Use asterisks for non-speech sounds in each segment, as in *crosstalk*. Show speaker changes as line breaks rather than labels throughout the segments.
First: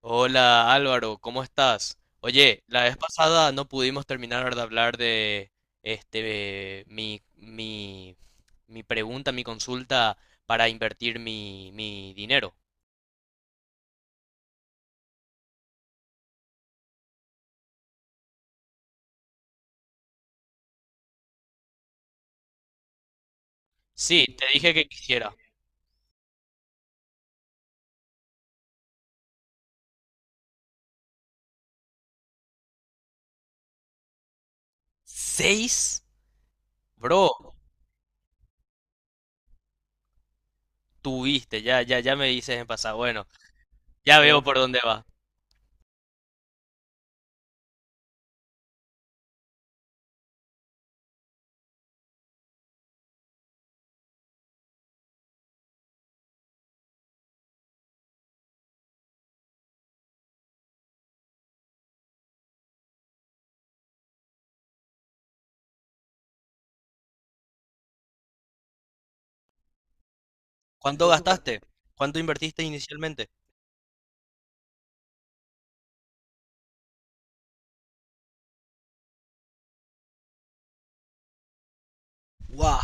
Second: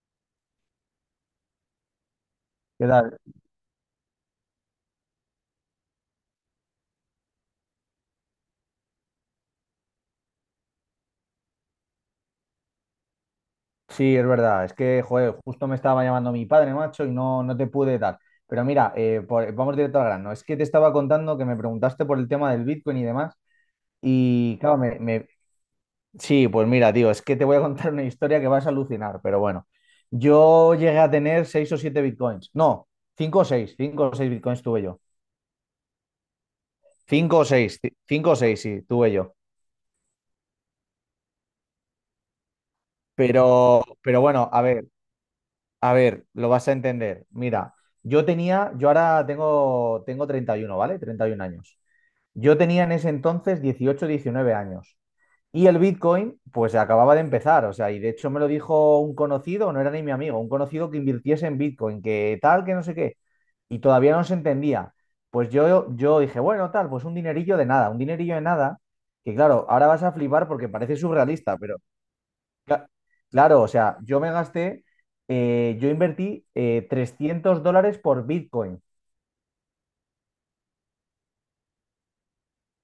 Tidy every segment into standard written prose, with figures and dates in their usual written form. Hola Álvaro, ¿cómo estás? Oye, la
¿Qué
vez
tal?
pasada no pudimos terminar de hablar de este mi, mi, mi pregunta, mi consulta para invertir mi dinero.
Sí, es verdad. Es que, joder, justo me estaba llamando mi padre, macho, y no te pude dar. Pero mira, vamos directo al grano. Es que te estaba contando que me preguntaste por el tema del Bitcoin y demás.
Sí, te
Y
dije
claro,
que
me, me-
quisiera.
sí, pues mira, tío, es que te voy a contar una historia que vas a alucinar, pero bueno. Yo llegué a tener seis o siete Bitcoins. No, cinco o seis Bitcoins tuve yo.
¿Seis?
Cinco o
Bro,
seis, cinco o seis, sí, tuve yo.
tuviste, ya, ya, ya me dices en pasado. Bueno,
Pero,
ya
pero
veo
bueno,
por
a
dónde
ver.
va.
A ver, lo vas a entender. Mira, yo ahora tengo 31, ¿vale? 31 años. Yo tenía en ese entonces 19 años. Y el Bitcoin, pues acababa de empezar, o sea, y de hecho me lo dijo un conocido, no era ni mi amigo, un conocido que invirtiese en Bitcoin, que tal, que no sé qué, y todavía no se entendía. Pues yo dije, bueno, tal, pues un dinerillo de nada, un dinerillo de nada, que claro, ahora vas a flipar porque parece
¿Cuánto
surrealista,
gastaste?
pero
¿Cuánto invertiste
Cla-
inicialmente?
claro, o sea, yo invertí $300 por Bitcoin.
¡Guau!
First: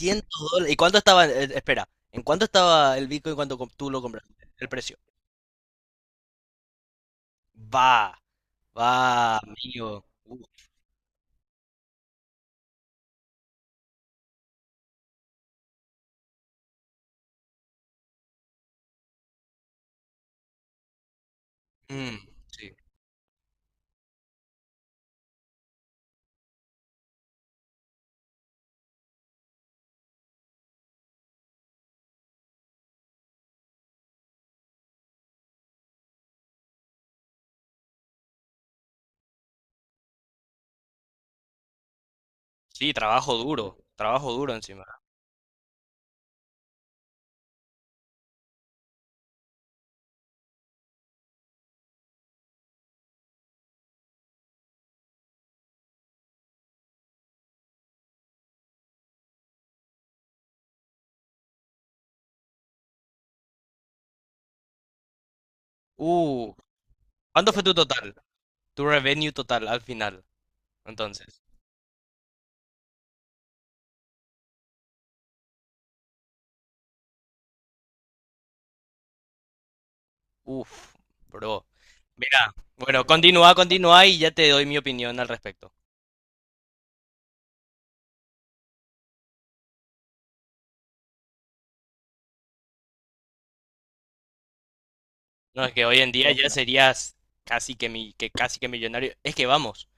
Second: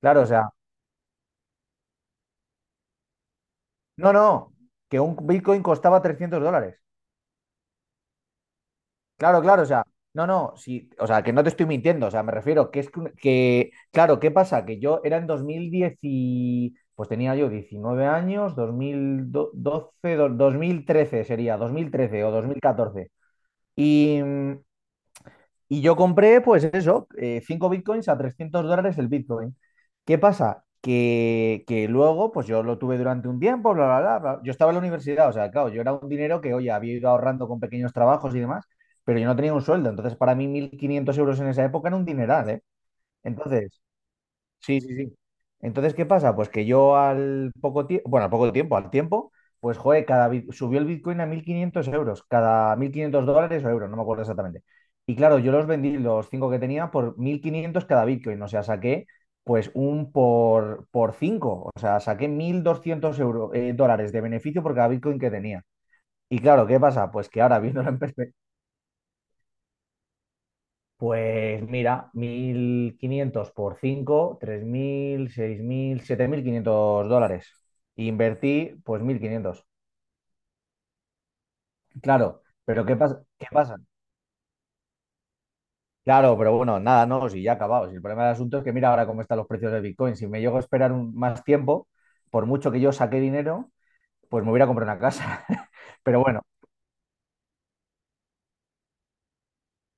Claro, o sea,
dólares. ¿Y cuánto estaba? Espera, ¿en cuánto estaba el Bitcoin tú lo
no,
compraste?
no,
El precio.
que un Bitcoin costaba $300.
Va. Va,
Claro, claro, o sea,
amigo.
no, no, sí, o sea, que no te estoy mintiendo, o sea, me refiero que es que- claro, ¿qué pasa? Que yo era en 2010 y, pues tenía yo 19 años, 2012, 2013 sería, dos mil
Mm,
trece o dos mil
sí.
catorce Y, mm, Y yo compré, pues eso, 5 bitcoins a $300 el bitcoin. ¿Qué pasa? Que luego, pues yo lo tuve durante un tiempo, bla, bla, bla, bla. Yo estaba en la universidad, o sea, claro, yo era un dinero que, oye, había ido ahorrando con pequeños trabajos y demás, pero yo no tenía un sueldo. Entonces, para mí, 1.500 € en esa época era un dineral, ¿eh?
Sí, trabajo duro.
Entonces,
Trabajo duro
sí,
encima.
sí, sí. Entonces, ¿qué pasa? Pues que yo al poco tiempo, bueno, al poco tiempo, al tiempo, pues joder, subió el Bitcoin a 1.500 euros, cada 1.500 $ o euros, no me acuerdo exactamente. Y claro, yo los vendí, los cinco que tenía, por 1.500 cada Bitcoin, o sea, saqué por cinco, o sea, saqué 1.200 euros, dólares de beneficio por cada Bitcoin que tenía. Y
Uh,
claro, ¿qué pasa? Pues que
¿Cuánto
ahora,
fue tu
viéndolo en
total?
perspectiva,
Tu revenue total al final. Entonces,
pues mira, 1.500 por cinco, tres mil, seis mil, siete mil quinientos dólares. Y invertí pues 1.500.
uff, bro.
Claro,
Mira,
pero ¿qué
bueno,
pasa? ¿Qué
continúa,
pasa?
continúa y ya te doy mi opinión al respecto.
Claro, pero bueno, nada, no, si ya acabado. Si el problema del asunto es que mira ahora cómo están los precios de Bitcoin. Si me llego a esperar más tiempo, por mucho que yo saque dinero, pues me hubiera comprado una casa.
No,
*laughs*
es que hoy en
Pero
día
bueno,
ya, ok, serías casi que millonario. Es que vamos,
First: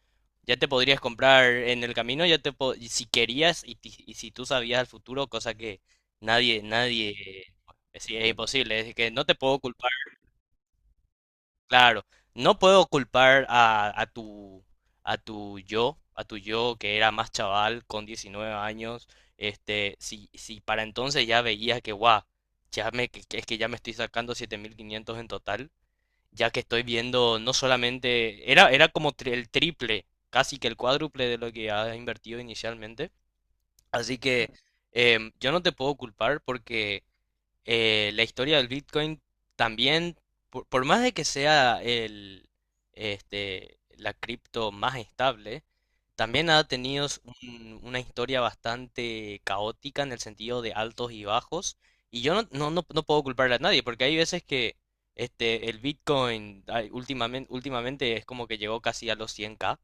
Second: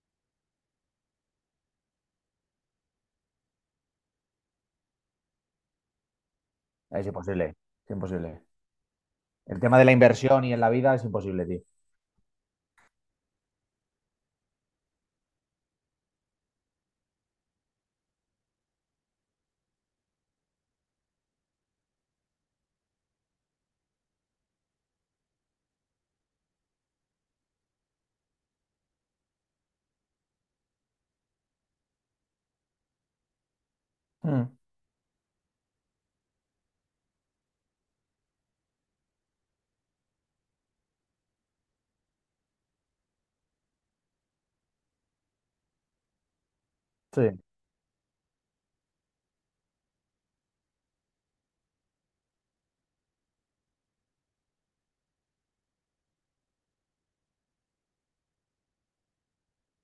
ya te podrías comprar en el camino, y si querías y si tú sabías el futuro, cosa que nadie,
es
nadie,
imposible, es
sí, es
imposible.
imposible, es que no te puedo
El tema de
culpar.
la inversión y en la vida es imposible, tío.
Claro, no puedo culpar a tu a tu yo que era más chaval con 19 años, si para entonces ya veía que guau, ya me que es que ya me estoy sacando 7.500 en total, ya que estoy viendo, no solamente era, el triple, casi que el cuádruple de lo que has invertido inicialmente, así que
Mm,
yo no te puedo culpar porque la historia del Bitcoin también, por más de que sea la cripto más estable, también ha tenido
sí,
una historia bastante caótica en el sentido de altos y bajos. Y yo no puedo culparle a nadie, porque hay veces que el Bitcoin últimamente es como que llegó casi a los 100k,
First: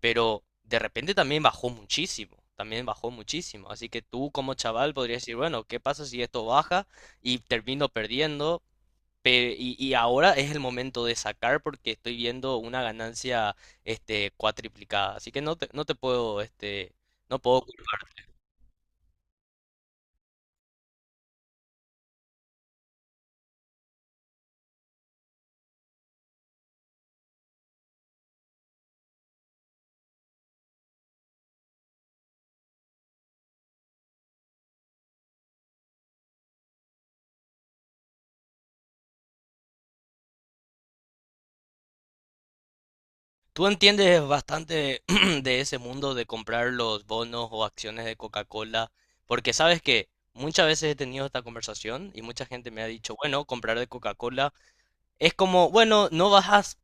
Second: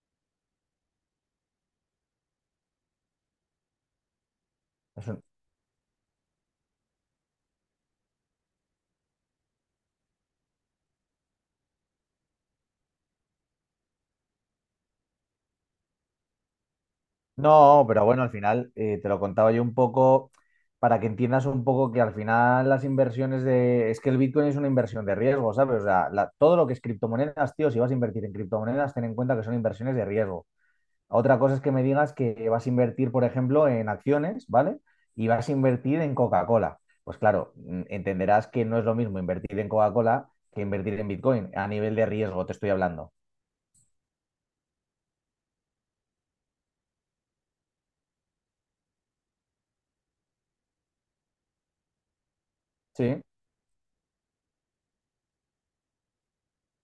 pero de repente también bajó muchísimo, también bajó muchísimo. Así que tú como chaval
es
podrías decir, bueno, ¿qué pasa si esto baja y termino perdiendo? Y ahora es el momento de sacar porque estoy viendo una ganancia cuatriplicada. Así que no te puedo, no puedo
no, pero bueno,
culparte.
al final te lo contaba yo un poco para que entiendas un poco que al final las inversiones de... Es que el Bitcoin es una inversión de riesgo, ¿sabes? O sea, todo lo que es criptomonedas, tío, si vas a invertir en criptomonedas, ten en cuenta que son inversiones de riesgo. Otra cosa es que me digas que vas a invertir, por ejemplo, en acciones, ¿vale? Y vas a invertir en Coca-Cola. Pues claro, entenderás que no es lo mismo invertir en Coca-Cola que invertir en Bitcoin. A nivel de riesgo te estoy hablando.
Tú entiendes bastante *clears throat* de ese mundo de comprar los bonos o acciones de Coca-Cola, porque sabes que muchas veces he tenido esta conversación y mucha gente me ha dicho,
Sí,
bueno, comprar de Coca-Cola es como, bueno, no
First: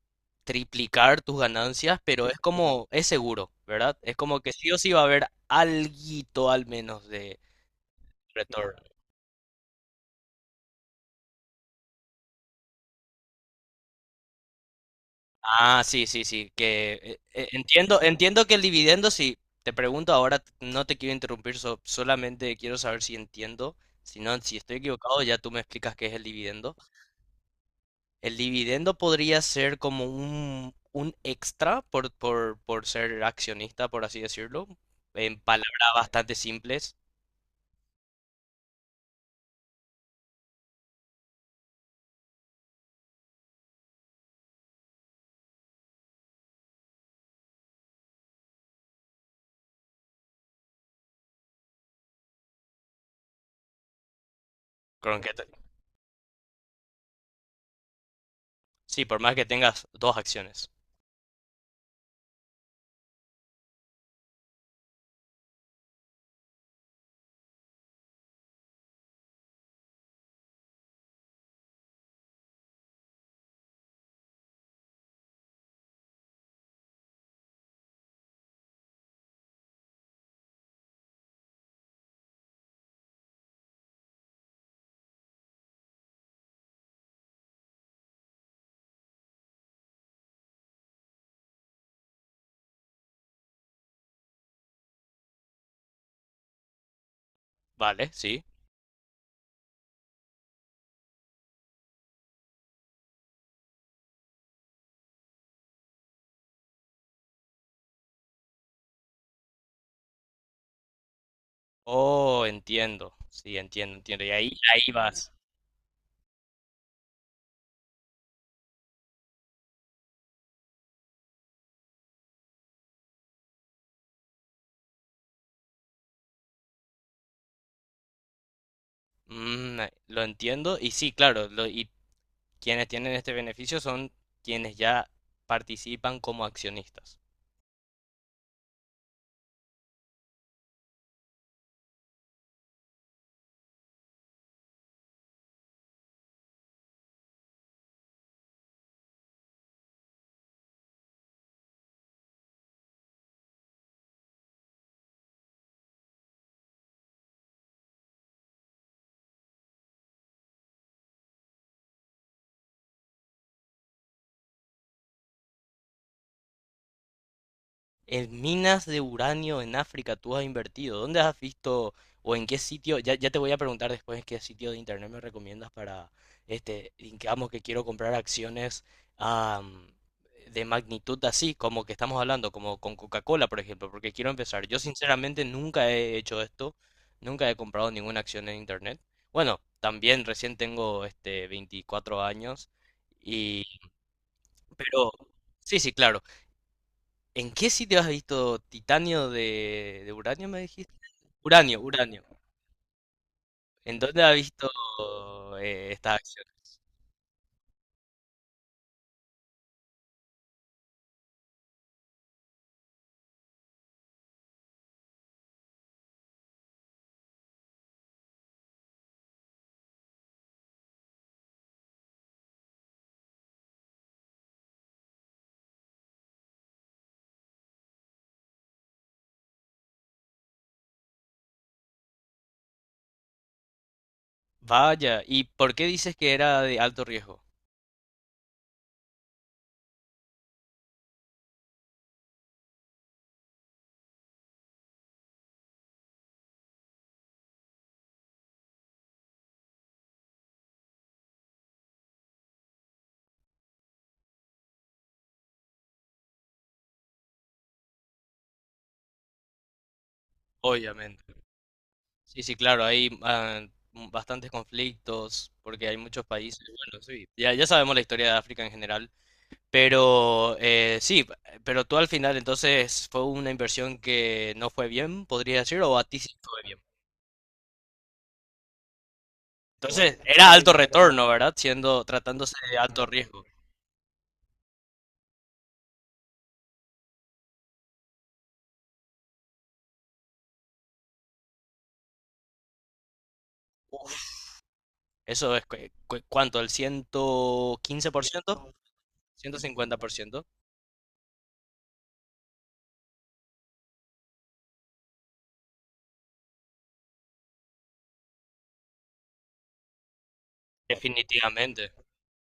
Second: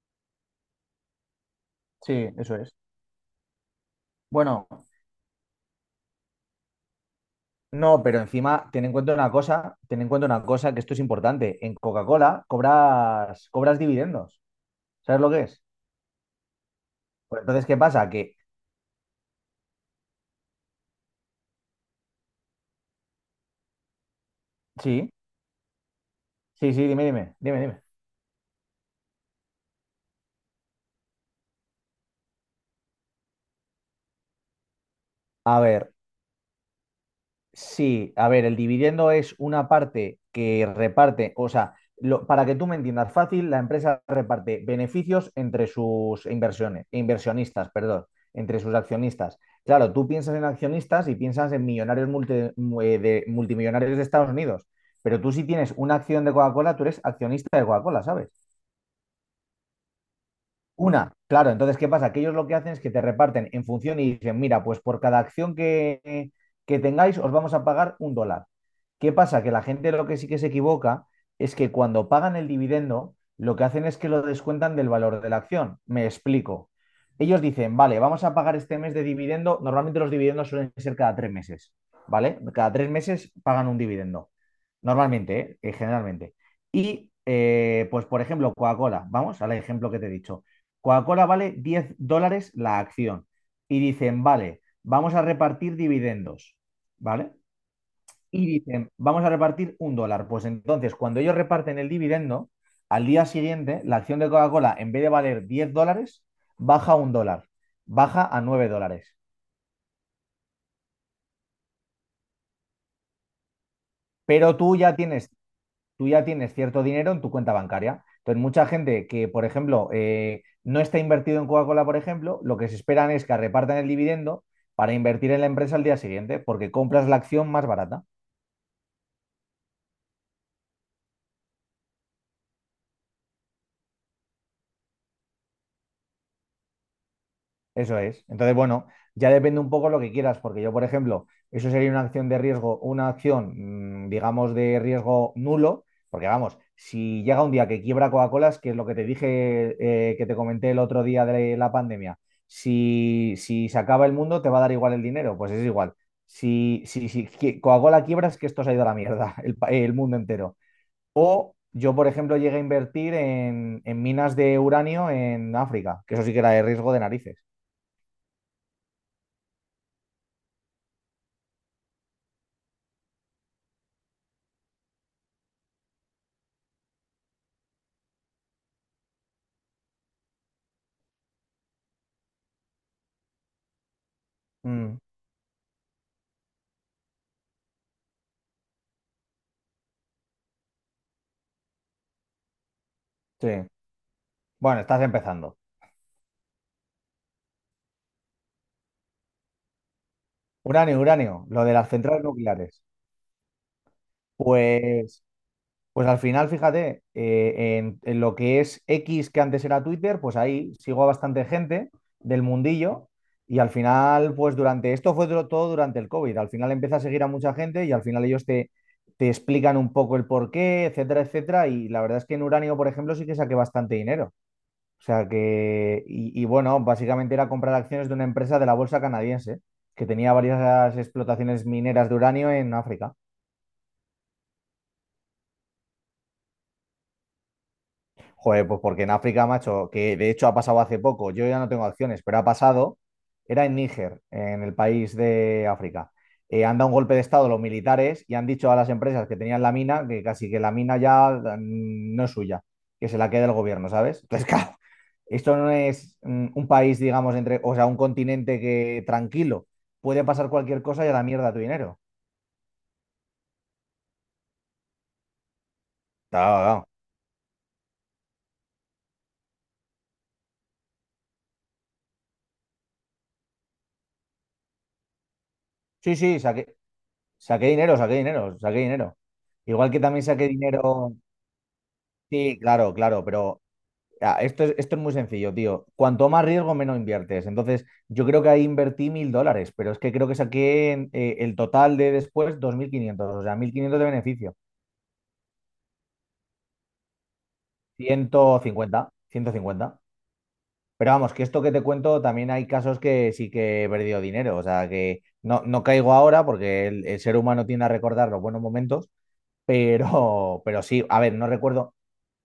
triplicar tus ganancias,
sí,
pero es
eso es.
como, es seguro, ¿verdad? Es como que
Bueno,
sí o sí va a haber alguito al menos de
no, pero encima
retorno.
ten en cuenta una cosa, ten en cuenta una cosa que esto es importante. En Coca-Cola cobras dividendos. ¿Sabes lo que es?
Ah, que
Pues entonces, ¿qué
entiendo,
pasa? Que
entiendo que el dividendo, sí, te pregunto ahora, no te quiero interrumpir, solamente quiero saber si entiendo, si no, si estoy
sí,
equivocado, ya tú me explicas qué es el
sí,
dividendo.
sí, dime, dime, dime, dime.
El dividendo podría ser como un extra por ser accionista, por así decirlo, en
A
palabras
ver,
bastante simples.
sí, a ver, el dividendo es una parte que reparte, o sea, para que tú me entiendas fácil, la empresa reparte beneficios entre sus inversiones, inversionistas, perdón, entre sus accionistas. Claro, tú piensas en accionistas y piensas en millonarios multi- mu- de, multimillonarios de Estados Unidos,
Con
pero tú
que
si
te-
tienes una acción de Coca-Cola, tú eres accionista de Coca-Cola, ¿sabes?
sí, por más que tengas dos acciones.
Una, claro, entonces, ¿qué pasa? Que ellos lo que hacen es que te reparten en función y dicen, mira, pues por cada acción que tengáis os vamos a pagar un dólar. ¿Qué pasa? Que la gente lo que sí que se equivoca es que cuando pagan el dividendo, lo que hacen es que lo descuentan del valor de la acción. Me explico. Ellos dicen, vale, vamos a pagar este mes de dividendo. Normalmente los dividendos suelen ser cada 3 meses, ¿vale? Cada tres meses pagan un dividendo. Normalmente, ¿eh? Generalmente. Y, pues, por ejemplo, Coca-Cola, vamos al ejemplo que te he dicho. Coca-Cola vale $10 la acción. Y dicen, vale, vamos a repartir dividendos, ¿vale?
Vale, sí.
Y dicen, vamos a repartir un dólar. Pues entonces, cuando ellos reparten el dividendo, al día siguiente, la acción de Coca-Cola, en vez de valer $10, baja un dólar, baja a $9.
Oh, entiendo. Sí, entiendo, entiendo. Y ahí,
Pero
ahí vas.
tú ya tienes cierto dinero en tu cuenta bancaria. Entonces, mucha gente que, por ejemplo, no está invertido en Coca-Cola, por ejemplo, lo que se esperan es que repartan el dividendo para invertir en la empresa al día siguiente, porque compras la acción más barata.
Mm, lo entiendo. Y sí, claro. Y quienes tienen este beneficio son quienes ya participan como accionistas.
Eso es. Entonces, bueno, ya depende un poco lo que quieras, porque yo, por ejemplo, eso sería una acción de riesgo, una acción, digamos, de riesgo nulo, porque vamos, si llega un día que quiebra Coca-Cola, es que es lo que te dije, que te comenté el otro día de la pandemia, si, se acaba el mundo, te va a dar igual el dinero, pues es igual. Si, si, si qui- Coca-Cola quiebra, es que esto se ha ido a la mierda, *laughs* el mundo entero. O yo, por ejemplo, llegué a invertir en, minas de uranio en África, que eso sí que era de riesgo de narices.
En minas de uranio en África tú has invertido. ¿Dónde has visto o en qué sitio? Ya, ya te voy a preguntar después en qué sitio de internet me recomiendas para, digamos que quiero comprar acciones, am, de magnitud así, como que estamos hablando, como con Coca-Cola, por ejemplo, porque quiero empezar. Yo
Mm.
sinceramente nunca he hecho esto, nunca he comprado ninguna acción en internet. Bueno, también recién tengo 24 años
Sí.
y,
Bueno, estás
pero
empezando.
sí, sí, claro. ¿En qué sitio has visto titanio de uranio, me dijiste?
Uranio, uranio, lo de
Uranio,
las
uranio.
centrales nucleares.
¿En dónde has visto
Pues, pues
esta
al
acción?
final, fíjate, en lo que es X, que antes era Twitter, pues ahí sigo a bastante gente del mundillo. Y al final, pues durante todo durante el COVID. Al final empieza a seguir a mucha gente y al final te explican un poco el porqué, etcétera, etcétera. Y la verdad es que en uranio, por ejemplo, sí que saqué bastante dinero. O sea que, y bueno, básicamente era comprar acciones de una empresa de la bolsa canadiense que tenía varias explotaciones mineras de uranio en África.
Vaya, ¿y por qué dices que era de alto riesgo?
Joder, pues porque en África, macho, que de hecho ha pasado hace poco, yo ya no tengo acciones, pero ha pasado, era en Níger, en el país de África. Han dado un golpe de estado los militares y han dicho a las empresas que tenían la mina que casi que la mina ya no es suya, que se la quede el gobierno, ¿sabes? Entonces, *laughs* claro, esto no es un país, digamos, o sea, un continente que tranquilo, puede pasar cualquier cosa y a la
Obviamente.
mierda tu dinero.
Sí, sí, claro, hay bastantes conflictos porque hay muchos países.
Claro, claro.
Bueno, sí, ya, ya sabemos la historia de África en general, pero sí, pero tú al final entonces fue una inversión que no fue bien, podría decir, o a ti
Sí,
sí
sí,
fue.
saqué dinero, saqué dinero, saqué dinero. Igual que
Entonces,
también
era
saqué
alto
dinero.
retorno, ¿verdad? Siendo, tratándose
Sí,
de
claro,
alto
claro,
riesgo.
pero esto es muy sencillo, tío. Cuanto más riesgo, menos inviertes. Entonces, yo creo que ahí invertí $1.000, pero es que creo que saqué el total de después 2.500, o sea, 1.500 de
Uf,
beneficio.
eso es, ¿cuánto? ¿El ciento quince por
ciento
ciento?
cincuenta, ciento
¿Ciento cincuenta
cincuenta.
por ciento?
Pero vamos, que esto que te cuento, también hay casos que sí que he perdido dinero. O sea, que no, no caigo ahora porque el ser humano tiende a recordar los buenos momentos, pero sí, a ver, no
Definitivamente.
recuerdo.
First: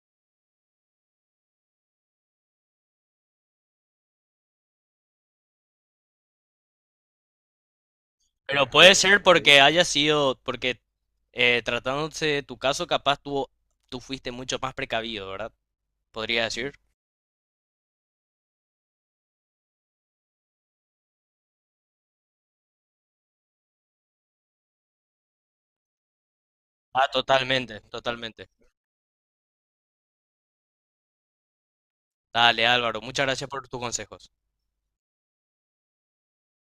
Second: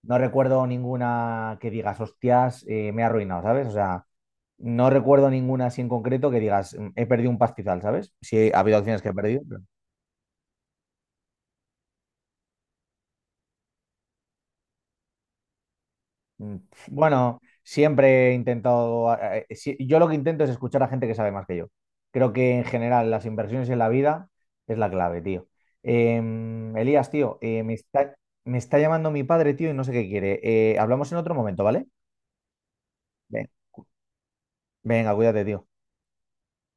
No recuerdo ninguna que digas, hostias, me he arruinado, ¿sabes? O sea, no recuerdo ninguna así en concreto que digas, "Mm, he perdido un pastizal", ¿sabes? Sí, ha
Pero
habido
puede
acciones que he
ser
perdido.
porque
Pero,
haya sido, porque tratándose de tu caso, tú fuiste mucho más precavido, ¿verdad? Podría decir.
bueno, siempre he intentado, sí, yo lo que intento es escuchar a gente que sabe más que yo. Creo que en general las inversiones en la vida es la clave, tío.
Ah,
Elías, tío,
totalmente, totalmente.
me está llamando mi padre, tío, y no sé qué quiere. Hablamos en otro momento, ¿vale?
Dale, Álvaro, muchas
Ve-
gracias por tus consejos.
Venga, cuídate, tío.